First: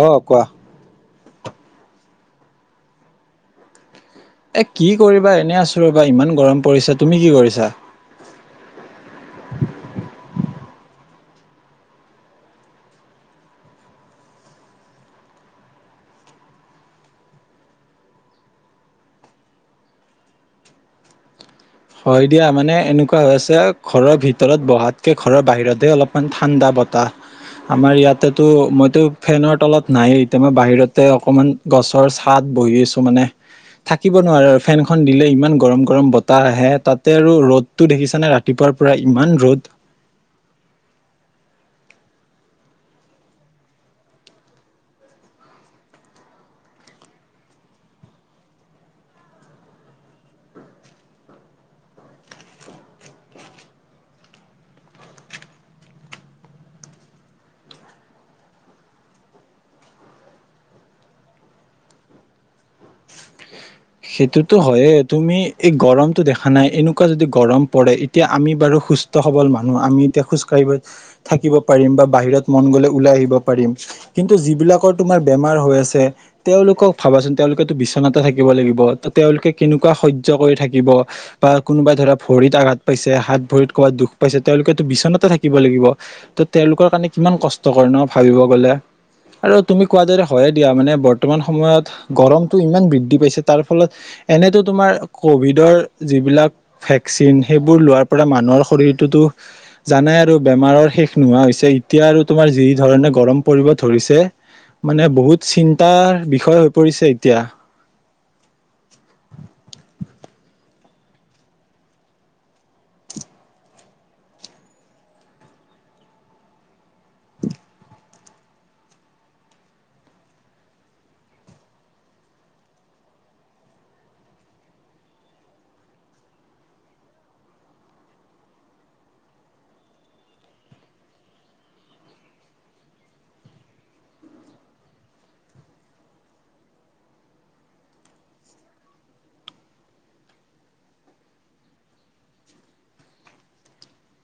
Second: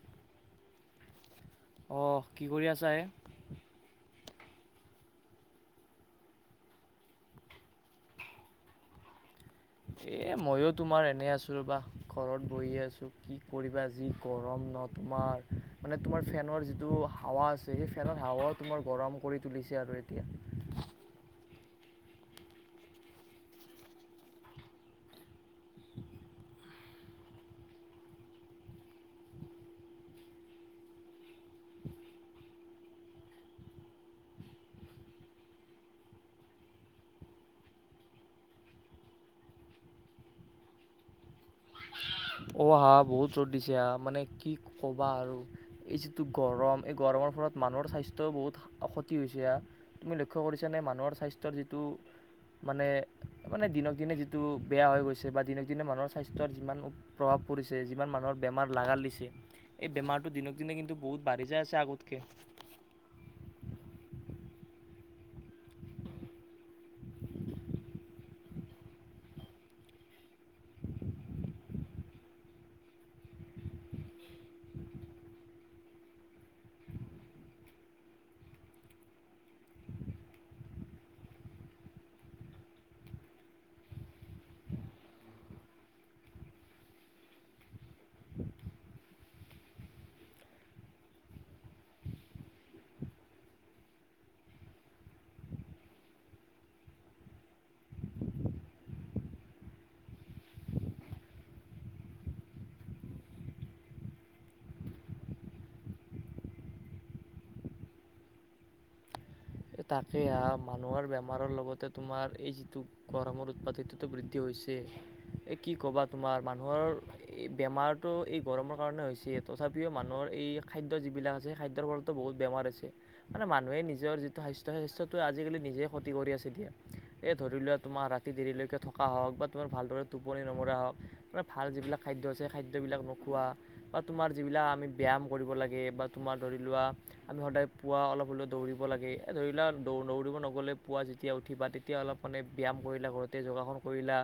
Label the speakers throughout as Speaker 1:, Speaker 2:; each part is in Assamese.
Speaker 1: অ কোৱা।
Speaker 2: আহ কি কৰি আছা এই?
Speaker 1: এ কি কৰিবা এনে আছো ৰবা ইমান গৰম পৰিছা তুমি কি কৰিছা?
Speaker 2: এ মইো তোমাৰ এনে আছো ৰ বা ঘৰত বহি আছো কি কৰিবা যি গৰম। ফেনৰ তোমাৰ মানে তোমাৰ ফেনৰ যিটো হাৱা আছে সেই ফেনৰ হাৱাও তোমাৰ গৰম কৰি তুলি। হৈছে আৰু এতিয়া।
Speaker 1: [unintelligible] হয় দিয়া মানে এনেকুৱা হৈ আছে ঘৰৰ ভিতৰত বহাতকে ঘৰৰ বাহিৰতহে অলপমান ঠাণ্ডা। বতাহ। আমাৰ ইয়াতেতো মইতো ফেনৰ তলত নাই এতিয়া মই বাহিৰতে অকমান গছৰ ছাদ। বহি আছো মানে থাকিব নোৱাৰ আৰু ফেন খন দিলে ইমান গৰম গৰম বতাহ আহে। হে তাতে আৰু ৰ'দতটো দেখিছা নে ৰাতিপুৱাৰ পৰা ইমান ৰ'দ। [unintelligible]
Speaker 2: অ হা বহুত ৰদ দিছে হা মানে কি ক'বা আৰু এই যিটো গৰম এই গৰমৰ। ফলত মানুহৰ স্বাস্থ্যও বহুত ক্ষতি হৈচা তুমি লক্ষ্য কৰিছানে মানুহৰ স্বাস্থ্যৰ যিটো। মানে মানে দিনক দিনে যিটো বেয়া হৈ গৈছে বা দিনক দিনে মানুহৰ স্বাস্থ্যত যিমান। প্ৰভাৱ পৰিছে যিমান মানুহৰ বেমাৰ লাগা দিছে এই বেমাৰটো দিনক দিনে কিন্তু বহুত বাঢ়ি যায় আছে আগতকৈ।
Speaker 1: [unintelligible] সেইটোতো হয়য়ে তুমি এই গৰমতটো দেখা নাই এনেকুৱা যদি গৰম পৰে এতিয়া আমি বাৰু। সুস্থ সবল মানুহ আমি এতিয়া খোজ কাঢ়িব থাকিব পাৰিম বা বাহিৰত মন গ'লে ওলাই আহিব পাৰিম। কিন্তু যিবিলাকৰ তোমাৰ বেমাৰ হৈ আছে তেওঁলোকক ভাবাচোন তেওঁলোকেতো বিচনা থাকিব লাগিব। তেওঁলোকে কেনেকুৱা শৈৰ্য কৰি থাকিব বা কোনোবাই ধৰা ভৰিত আঘাত পাইছে হাত ভৰিত। াত দুখ পাইছে তেওঁলোকেতো বিচনতে থাকিব লাগিব ত তেওঁলোকৰ কাৰণে কিমান কষ্টকৰ ন ভাবিব গলে। আৰু তুমি কোৱা যৰে হয়য়ে দিয়া মানে বৰ্তমান সময়ত গৰমতটো ইমান বৃদ্ধি পাইছে। তাৰ ফলত এনেতো তোমাৰ কভিডৰ যিবিলাক ভেকচিন সেইবোৰ লোৱাৰ পৰা মানুহ। শৰীৰটোোতো জানে আৰু বেমাৰৰ শেষ নোহোৱা হৈছে এতিয়া আৰু তোমাৰ যি ধৰণে গৰম। পৰিব ধৰিছে মানে বহুত চিন্তাৰ বিষয় হৈ পৰিছে এতিয়া। [unintelligible]
Speaker 2: তাকে মানুহৰ বেমাৰৰ লগতে তোমাৰ এই যিটো গৰমৰ উৎপাদটোটো বৃদ্ধি হৈছে। [unintelligible] এ কি ক'বা তোমাৰ মানুহৰ এই বেমাৰতটো এই গৰমৰ কাৰণে হৈছে তথাপিও মানুহৰ। এই খাদ্য যিবিলাক আছে সেই খাদ্যৰ ফলতো বহুত বেমাৰ আছে মানে মানুহে নিজৰ যি। স্বাস্থ্য স্বাস্থ্যটো আজিকালি নিজে ক্ষতি কৰি আছে দিয়ে এই ধৰি লোৱা তোমাৰ ৰাতি দেৰিলৈকে থকা হওক। বা তোমাৰ ভালদৰে টোপনি নমৰা হওক মানে ভাল যিবিলাক খাদ্য আছে সেই খাদ্যবিলাক নোখোৱা বা তোমাৰ। যিবিলাক আমি ব্যায়াম কৰিব লাগে বা তোমাৰ ধৰি লোৱা আমি সদায় পুৱা অলপ হ'লেও দৌৰিব লাগে। ধৰি লোৱা দৌ দৌৰিব নগ'লে পুৱা যেতিয়া উঠিবা তেতিয়া অলপ মানে ব্যায়াম কৰিলা ঘৰতে যোগাসন কৰিলা।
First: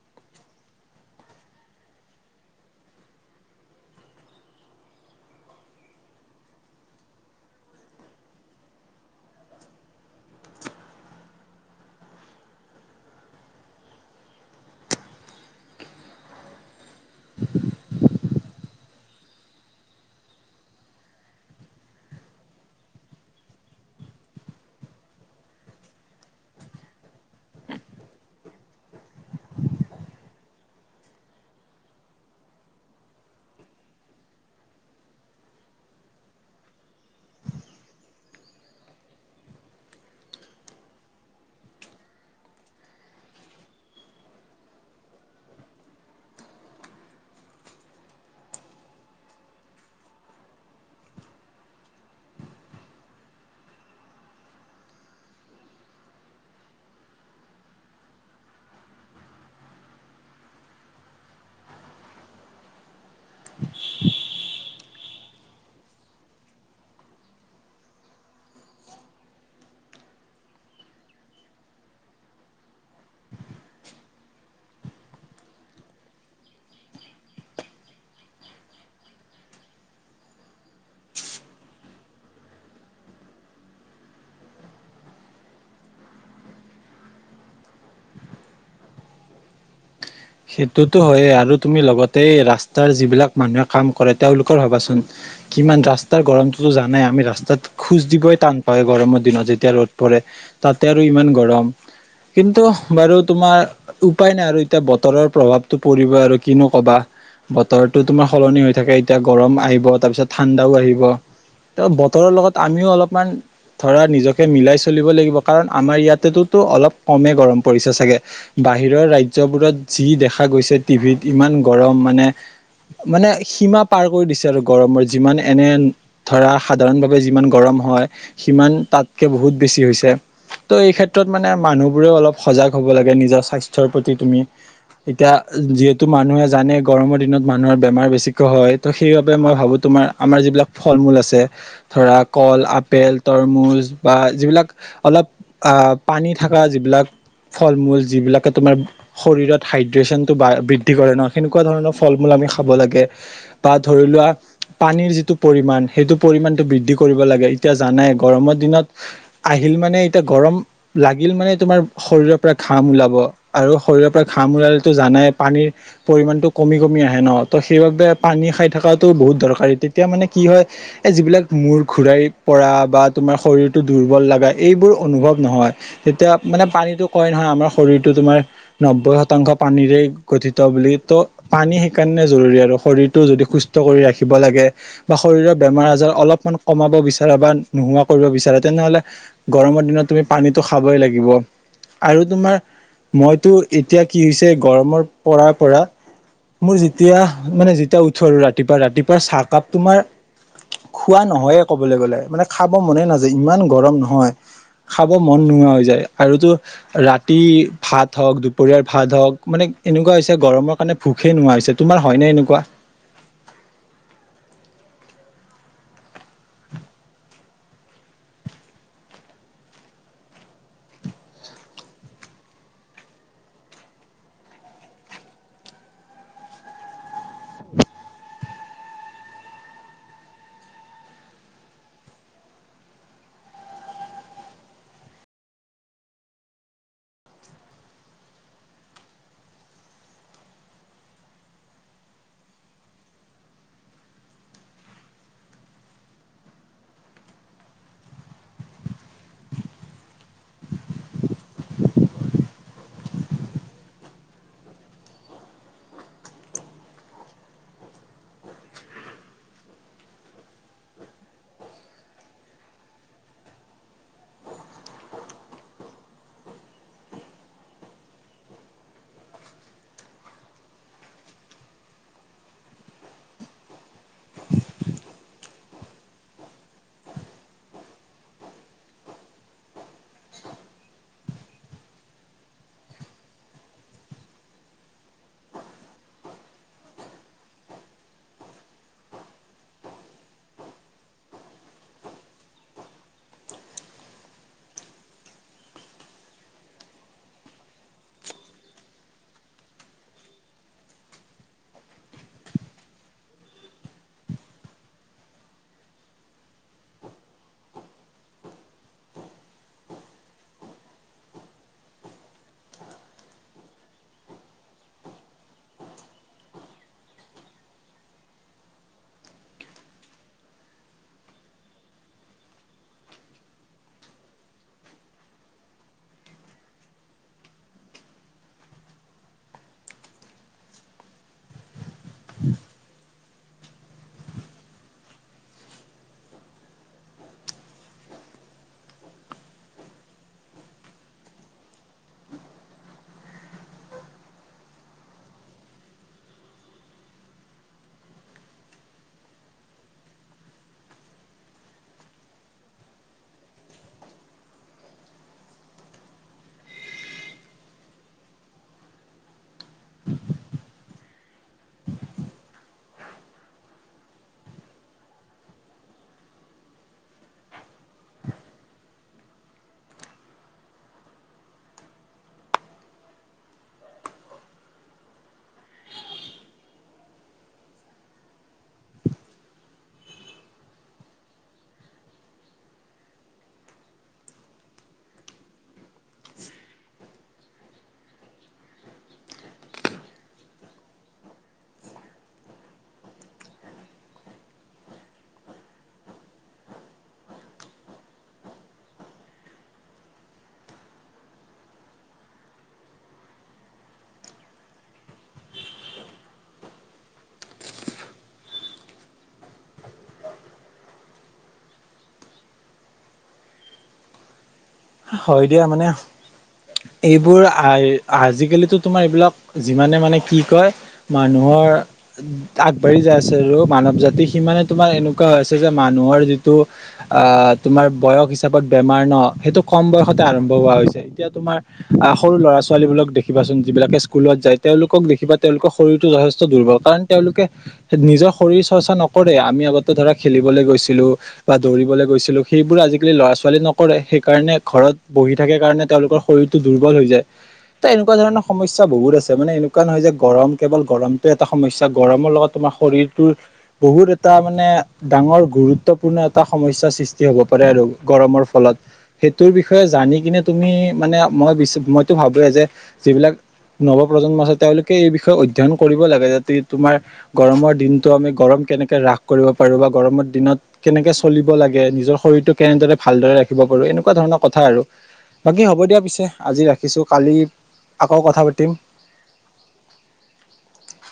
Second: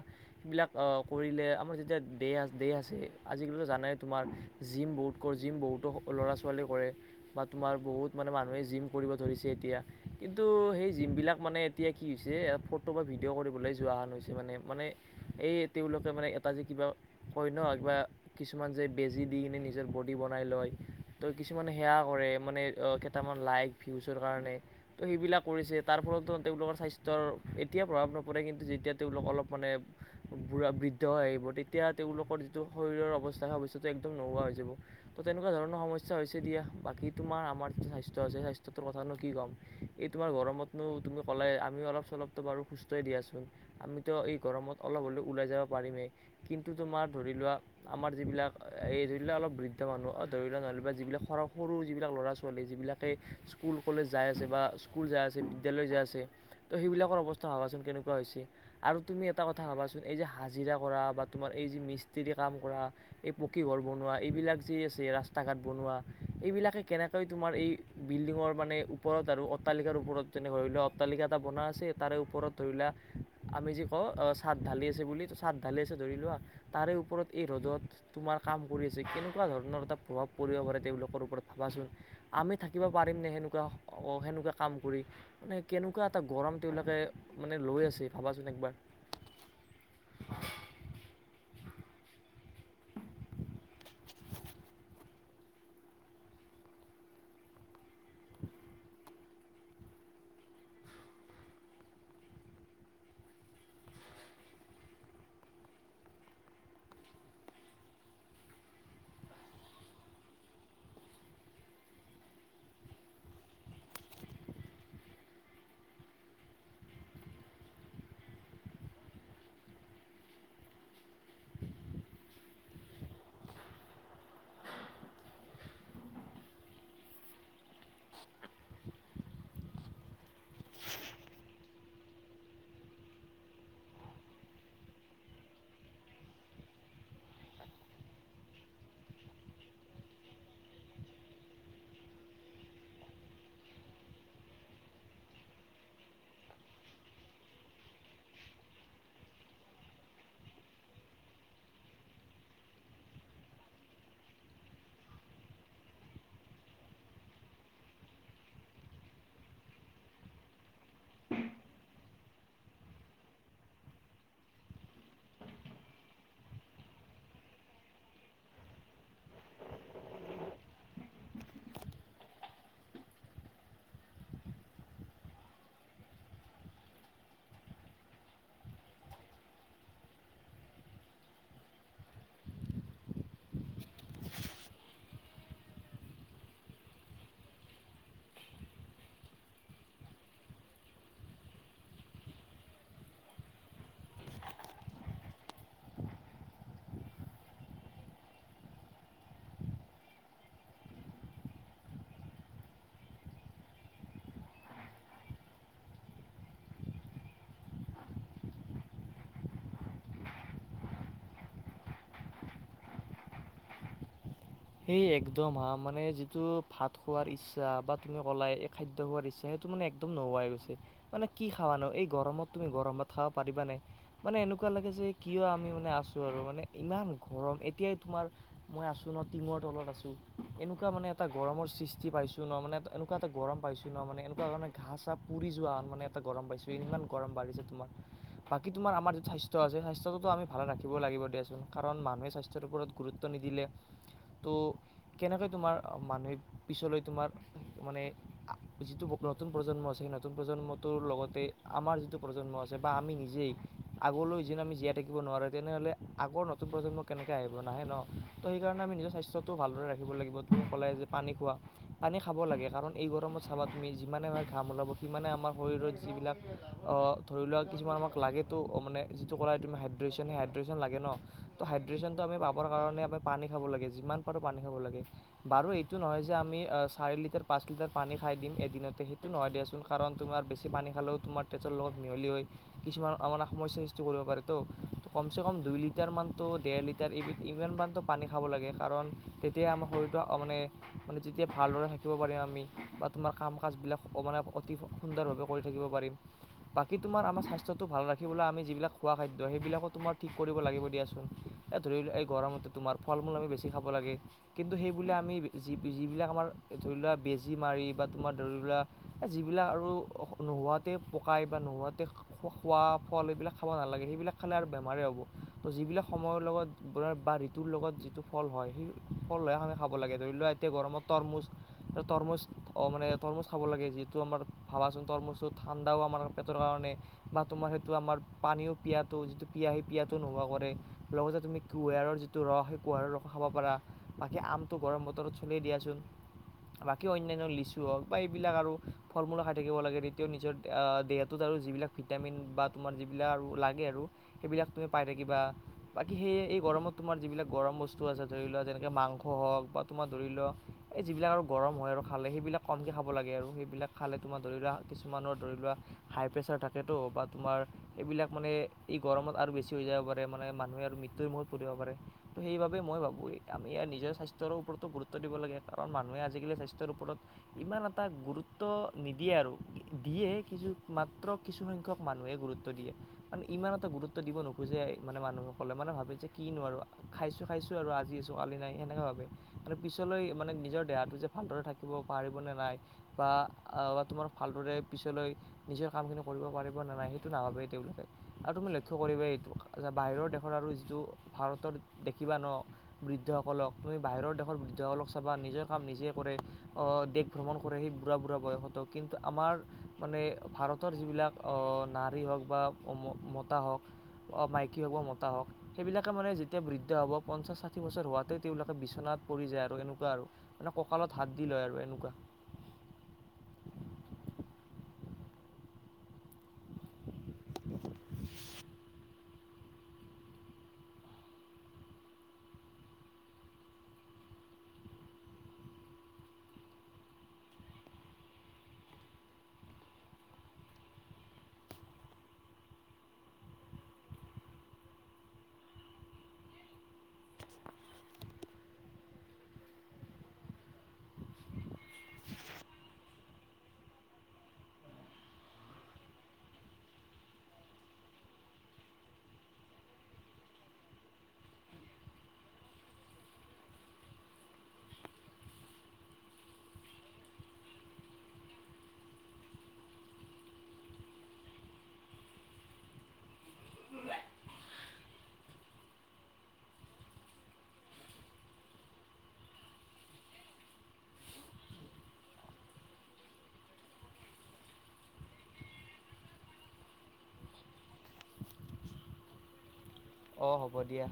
Speaker 2: সবিলাক আহ কৰিলে আমাৰ যেতিয়া দে দেহ আছে আজিকালিো জানাই তোমাৰ জিম। বহুত কৰ জিম বহুতো ল'ৰা ছোৱালীয়ে কৰে বা তোমাৰ বহুত মানে মানুহে জিম কৰিব ধৰিছে এতিয়া। কিন্তু সেই জিম বিলাক মানে এতিয়া কি হৈছে ফটো বা ভিডিঅ' কৰিবলৈ যোৱান হৈছে মানে মানে। এই তেওঁলোকে মানে এটা যে কিবা কই বা কিছুমান যে বেজি দি কিনে নিজৰ। বডি বনাই লয় ত' কিছুমান সেয়া কৰে মানে কেইটামান লাইক ভিউচৰ কাৰণে। ত' সেইবিলাক কৰিছে তাৰ ফলতো তেওঁলোকৰ স্বাস্থ্যৰ এতিয়া প্ৰভাৱ নপৰে কিন্তু যেতিয়া তেওঁলোক অলপ মানে। বুঢ়া বৃদ্ধ হৈ আহিব তেতিয়া তেওঁলোকৰ যিটো শৰীৰৰ অৱস্থাৱস্যটো একদম নোহোৱা হৈ যাব। ত' তেনেকুৱা ধৰণৰ সমস্যা হৈছে দিয়া বাকী তোমাৰ আমাৰ যটো স্বাস্থ্য আছে স্বাস্থ্যটোৰ কথানো কি ক'ম। এই তোমাৰ গৰমতনো তুমি ক'লে আমি অলপ চলপো বাৰু সুস্থই দিয়াচোন আমিতো এই গৰম। অল হলে ওলাই যাব পাৰিমে কিন্তু তুমাৰ ধৰি লোৱা আমাৰ যিবিলাক অলপ। ৰি্ৰ মানুহ ধৰি ল নলেব যিবিলাক স সৰু যিবিলাক ল'ৰা ছোৱালী যিবিলাকে স্কুল কলেজ যাই আছে। বা স্কুল যা আছে বিদ্যালয় যা আছে ত' সেইবিলাকৰ অৱস্থা ভবাচোন কেনেকুৱা হৈছে আৰু তুমি এটা। থা ভাবাচোন এই যে হাজিৰা কৰা বা তোমাৰ এই যে মিস্ত্ৰী কাম কৰা এই পকী ঘৰ বনোৱা এইবিলাক। এইবিলাক যে আছে ৰাস্তা ঘাট বনোৱা এইবিলাকে কেনেকৈ তোমাৰ এই বিল্ডিংৰ মানে উপ। ওপৰত আৰু অট্টালিকাৰ ওপৰত যেনে ধৰি লোৱা অট্টালিকা এটা বনোৱা আছে তাৰে ওপৰত ধৰি লোৱা। আমি যি কওঁ অ চাট ঢালি আছে বুলি চাট ঢালি আছে ধৰি লোৱা তাৰে ওপৰত এই ৰ'দত তোমাৰ। কাম কৰি আছে, কেনেকুৱা ধৰণৰ এটা প্ৰভাৱ পৰিব পাৰে তেওঁলোকৰ ওপৰত ভাবাচোন। আমি থাকিব পাৰিমনেে সেনেকুৱা, অঁ সেনেকুৱা কাম কৰি, মানে কেনেকুৱা এটা গৰম তেওঁলোকে মানে লৈ আছে ভাবাচোন একবাৰ।
Speaker 1: [unintelligible] তে ৰাস্তাৰ যিবিলাক মানুহে কাম কৰে তেওঁলোকৰ ভাবাচোন, কিমান ৰাস্তাৰ গৰমটোতো জানাই। আমি ৰাস্তাত খোজ দিবই টান পা গৰমৰ দিনত, যেতিয়া ৰ'দ পৰে তাতে আৰু ইমান গৰম। কিন্তু বাৰু তোমাৰ উপায় নাই আৰু এতিয়া বত। বতৰৰ প্ৰভাৱটো পৰিব আৰু কিনো কবা। বতৰটো তোমাৰ সলনি হৈ থাকে। এতিয়া গৰম আহিব তাৰপিছত ঠাণ্ডাও আহিব। ত বতৰৰ লগত আমিও অলপমান,। ধৰা নিজকে মিলাই চলিব লাগিব। কাৰণ আমাৰ ইয়াতেতোতো অলপ কমে গৰম পৰিছে চাগে। বাহিৰৰ ৰাজ্যবোৰত যি দেখা গৈছে টিভিত, ইমান গৰম মানে-। মানে সীমা পাৰ কৰি দিছে আৰু গৰমৰ যিমান এনে ধৰা সাধাৰণ ভাৱে যিমান গৰম -। সিমান তাতকে বহুত বেছি হৈছে। ত' এই ক্ষেত্ৰত মানে মানুহবোৰে অলপ সজাগ - হ'ব লাগে, নিজৰ স্বাস্থ্যৰ প্ৰতি তুমি,। এতিয়া যিহেতু মানুহে জানে গৰমৰ দিনত মানুহৰ বেমাৰ বেছিকৈ হয়, ত সেইবাবে মই ভাবো। তোমাৰ আমাৰ যিবিলাক ফল মূল আছে ধৰা কল, আপেল, তৰমুজ বা যিবিলাক -। অলপ আহ পানী থকা যিবিলাক ফল মূল যিবিলাকে তোমাৰ শৰীৰত। হাইড্ৰেচনটো বা বৃদ্ধি কৰে ন, সেনেকুৱা ধৰণৰ ফল মূল আমি খাব লাগে, বা ধৰি লোৱা। পানীৰ যিটো পৰিমাণ সেইটো পৰিমণটো বৃদ্ধি কৰিব লাগে। এতিয়া জানাই গৰমৰ দিনত আহি-। মানে এতিয়া গৰম লাগিল মানে তোমাৰ শৰীৰৰ পৰা ঘাম ওলাব, আৰু শৰীৰৰ পৰা। ঘাম ওলালেটো জানাই, পানীৰ পৰিমামানতটো কমি কমি আহে ন। ত সেইবাবে পানী খাই থকাাতটো বহুত -। বহুত দৰকাৰী, তেতিয়া মানে কি হয়, এই যিবিলাক মূৰ ঘূৰাই পৰা বা তোমাৰ শৰীৰতটো দুৰ্বল-। লগাই এইবোৰ অনুভৱ নহয়, তেতিয়া মানে পানীতো কয় নহয় আমাৰ শৰীৰটো তোমাৰ ন। নব্বৈ শতাংশ পানীৰে গঠিত বুলি ত', পানী সেইকাৰণে জৰুৰী আৰু শৰীৰটো যদি সুস্থ-। কৰি ৰাখিব লাগে, বা শৰীৰৰ বেমাৰ আজাৰ অলপমান কমাব বিচাৰে বা নোহোৱা কৰিব বিচাৰে, তেনেহলে গৰমৰ দিনত- তুমি পানীটো খাবই লাগিব। আৰু তোমাৰ মইতো- এতিয়া কি হৈছে গৰমৰ পৰাৰ পৰা, মোৰ যেতিয়া মানে যেতিয়া উঠো আৰু ৰাতিপুৱা ৰাতিপুৱা চাহকাপ তোমাৰ, খোৱা নহয়ে ক'বলৈ গ'লে, মানে খাব মনে নাযায় ইমান গৰম নহয়। খাব মন নোহোৱা হৈ যায়, আৰুতো ৰাতি ভাত হওক, দুপৰিয়াৰ ভাত হওক, মানে এনেকুৱা হৈছে গৰমৰ কাৰণে ভোকেই নোহোৱা হৈছে। তোমাৰ হয় ন এনেকুৱা? [unintelligible]
Speaker 2: সেই একদম হা মানে যিটো ভাত খোৱাৰ ইচ্ছা বা তুমি কলাই এই খাদ্য খোৱাৰ ইচ্ছা সেইটো, একদম নাই, মানে কি খাব নো এই গৰমত তুমি গৰমত খাবা পাৰিবা নে, মানে এনেকুৱা লাগে যে কিয় আমি মানে আছো আৰু মানে ইমান গৰম এতিয়াই তোমাৰ মই আছো ন - টিঙৰ তলত আছোঁ। এনেকুৱা মানে এটা গৰ সৃষ্টি পাইছোঁ ন, মানে এনেকুৱা এটা গৰম পাইছোঁ ন মানে তেনেকুৱা মানে ঘাঁ চা পুৰি যোৱা মানে, এটা গৰম পাইিছো ইমান গৰম বাঢ়িছে তোমাৰ। বাকী তোমাৰমাৰ যি স্বাস্থ্য আছে স্বাস্থ্যটো আমি ভাল ৰাখিব লাগিব দ দেচোন, কাৰণ মানুহে স্বাস্থ্যৰ ওপৰত গুৰুত্ব - দিলে, ত- কেনেকৈ তোমাৰ মানুহে পিছলৈ তোমাৰ মানে যিটো নতুন প্ৰজন্ম আছে। সেই নতুন প্ৰজন্মটোৰ লগতে আমাৰ যিটো প্ৰজন্ম আছে বা আমি নিজেই আগলৈ যি আমি জি থিব নোৱাৰে, তেনেহলে আগৰ নতুন প্ৰজন্ম কেনেকে আহিব নাহে ন। ত' সেইকাৰণে আমি নিজৰ স্বাস্থ্যতো ভালদৰে ৰাখিব লাগিব। ত কলে যে পানী খোৱা পানী খাব লাগে, কাৰণ এই গৰমত - চাবা তুমি যিমানে হয় ঘাম ওলাব, সিমানে আমাৰ শৰীৰত যিবিলাক ধৰি লোৱা কিছুমান আমাক লাগে - ত মানে যিটো কৰা তুমি হাইড্ৰে্যন। সেই হাইড্ৰে্যন লাগে ন ত' হাইড্ৰেশ্যনটো আমি পাব কাৰণে- পানী খাব লাগে, যিমান পাৰোঁ পানী খাব লাগে। বাৰু এইটো নহয় যে আমি চাৰি লিটাৰ পাঁচ লিটাৰ পানী - উঠাই দিম, এদিনতে সেইটো নহয় দিয়াচোন, কাৰণ তোমাৰ বেছি পানী খালেও তোমাৰ তেজৰ লগত মিহলি হৈ কিছুমান- মানে সমস্যাৰ সৃষ্টি কৰিব পাৰেতো, কমচে কম দুই লিটাৰমানটো ডেৰ লিটাৰ এইবিধ ইমানমান- পানী খাব লাগে। কাৰণ তেতিয়াই আমাৰ শৰীৰটো মানে মানে যেতিয়া ভালদৰে থাকিব পাৰিম আমি তোমাৰ কাম কাজবিলাক মানে অতি সুন্দৰভাৱে কৰি থাকিব পাৰিম। বাকী তোমাৰ আমাৰ স্বাস্থ্যটো ভাল ৰাখিবলৈ আমি যিবিলাক খোৱা খাদ্য সেইবিলাকো তোমাৰ ঠিক কৰিব লাগিব দিয়াচোন। এ ধৰিলো এই গৰমতে তোমাৰ ফল মূল আমি বেছি খাব লাগে কিন্তু সেইবোলে আমি যি যিবিলাক আমাৰ ধৰি লোৱা বেজী মাৰি বা তোমাৰ ধৰিলো যিবিলাক আৰু নোহোৱাতে পকাই বা নোহোৱাতে খোৱা। ফল এইবিলাক খাব নালাগে সেইবিলাক খালে আৰু বেমাৰেই হ'ব ত' যিবিলাক সময়ৰ লগত ব বা তোৰ লগত যিটো ফল হয় সেই ফল হৈ আমি খাব লাগে ধৰি লোৱাক এতিয়া গৰমত তৰমুজ তৰমুজ অ মানে তৰমুজ খাব লাগে যিহটো আমাৰ ভাবাচোন তৰমুজটো ঠাণ্ডাও আমাৰ পেটৰ কাৰণে বা তোমাৰ সেইটো আমাৰ পানীও পিয়াটো যিটো পিয়া সেই পিয়াটো নোহোৱা কৰে লগতে তুমি কুহিয়াৰ যিটো টো ৰস সেই কুঁহাৰৰ ৰস খাব পাৰা বাকী আমটো গৰম বতৰত চলেই দিয়াচোন। বাকী অন্যান্য লিচু হওক বা এইবিলাক আৰু ফল মূলা খাই থাকিব লাগে তেতিয়াও নিজৰ দেহটোত আৰু আৰু যিবিলাক ভিটামিন বা তোমাৰ যিবিলাক আৰু লাগে আৰু সেইবিলাক তুমি পাই থাকিবা বাকি সেই এই গৰম তোমাৰ যিবিলাক গৰম বস্তু আছে ধৰি লোৱা যেনেকৈ মাংস হওক বা তোমাৰ ধৰি লোৱা এই যিবিলাক আৰু গৰম হয় আৰু খালে সেইবিলাক কমকৈ খাব লাগে আৰু সেইবিলাক খালে তোমাৰ ধৰি লোৱা কিছুমানৰ ধৰি লোৱা হাই প্ৰেছাৰ থাকেতো বা তোমাৰ এইবিলাক মানে এই গৰমত আৰু বেছি হৈ যাব পাৰে মানে মানুহে আৰু মৃত্যুৰ মুখত পৰিব পাৰে। ত সেইবাবে মই ভাবো আমি নিজৰ স্বাস্থ্যৰ ওপৰতো গুৰুত্ব দিব লাগে কাৰণ মানুহে আজিকালি স্বাস্থ্যৰ ও ওপৰত ইমান এটা গুৰুত্ব নিদিয়ে আৰু দিয়ে কিছু মাত্ৰ কিছুসংখ্যক মানুহে গুৰুত্ব দিয়ে মানে ইমান এটা গুৰুত্ব দিব নোখোজে মানে মানুহসকলে মানে ভাবি যে কিনো আৰু খাইছো খাইছো আৰু আজি আছো কালি নাই সেনেকে ভাবে কি পিছলৈ মানে নিজৰ দেহাটো যে ভালদৰে থাকিব পাৰিব নে নাই বা আহ তোমাৰ ভালদৰে পিছলৈ নিজৰ কামখিনি কৰিব পাৰিব নে নাই সইটো নাভাবেই তেওঁলোকে আৰু তুমি লক্ষ্য কৰিব এইটো বাহিৰৰ দেশৰ আৰু যিটো ভাৰতৰ দেখিবা ন বৃদ্ধসকলক তুমি বাহিৰৰ দেশৰ বৃদ্ধসকলক চাবা নিজৰ কাম নিজে কৰে। দেশ ভ্ৰমণ কৰে সেই বুঢ়া বুঢ়া বয়সতো কিন্তু আমাৰ মানে ভাৰতৰ যিবিলাক অ নাৰী হওক বা মতা হওক অ মাইকী হওক বা মতা হওক সেইবিলাকে মানে যেতিয়া বৃদ্ধা হ'ব পঞ্চাশ ষাঠি বছৰ হোৱাতে তেওঁলোকে বিচনাত পৰি যায় আৰু এনেকুৱা আৰু মানে ককতাত দিল লয় আৰু এনেকুৱা
Speaker 1: [inaudible] হয় দিয়া মানে এইবোৰ আজিকালিতো তোমাৰ এইবিলাক যিমানে মানে কি কয় মানুহৰ আগবাঢ়ি যাই আছে আৰু মানৱ জাতি সিমান তোমাৰ এনেকুৱা হৈছে যে মানুহৰ যিটো আহ তোমাৰ বয়স হিচাপত বেমাৰ ন সেইটো কম বয়সতে আৰম্ভ হোৱা হৈছে এতিয়া তোমাৰ আহ সৰু ল'ৰা ছোৱালীবোলক দেখিবাচোন যিবিলাকে স্কুলত যায়। তেওঁলোকক দেখিবা তেওঁলোকৰ শৰীৰটো যথেষ্ট দুৰ্বল কাৰণ তেওঁলোকে নিজৰ শৰীৰ চৰ্চা নকৰে আমি [unintelligible] ত ধৰা খেলিবলৈ গৈছিলো বা দৌবলৈ গৈছিলো সেইবোৰ আজিকালি ল'ৰা ছোৱালী নকৰে সেইকাৰণে ঘৰত বহি থাকে কাৰণে তেওঁলোকৰ শৰীৰটো দুৰ্বল হৈ যায়। এ এনেকুৱা ধৰণৰ সমস্যা বহুত আছে মানে এনেকুৱা নহয় যে গৰম কেৱল গৰমতে এটা সমস্যা গৰমৰ লগত তোমাৰ শৰীৰটোৰ বহুত এটা মানে ডাঙৰ গুৰুত্বপূৰ্ণ এটা সমস্যা সৃষ্টি হব পাৰে। আৰু গৰমৰ ফলত সেইটোৰ বিষয়ে জানি কিনে তুমি মানে মই মইতো ভাবোয়ে যে যিবিলাক নৱপ্ৰজন্ম আছে তেওঁলোকে এই বিষয়ে অধ্যয়ন কৰিব লাগে যাতে তোমাৰ গৰমৰ দিনতটো আমি গৰম কেনেকে হ্ৰাস কৰিব পাৰো বা গৰমত দিনত কেনেকে চলিব লাগে নিজৰ শৰীৰতটো কেনেদৰে ভালদৰে ৰাখিব পাৰো এনেকুৱা এনেকুৱা ধৰণৰ কথা আৰু বাকী হ'ব দিয়া পিছে আজি ৰাখিছো কালি আকৌ কথা পাতিম।
Speaker 2: অঁ হ'ব দিয়া।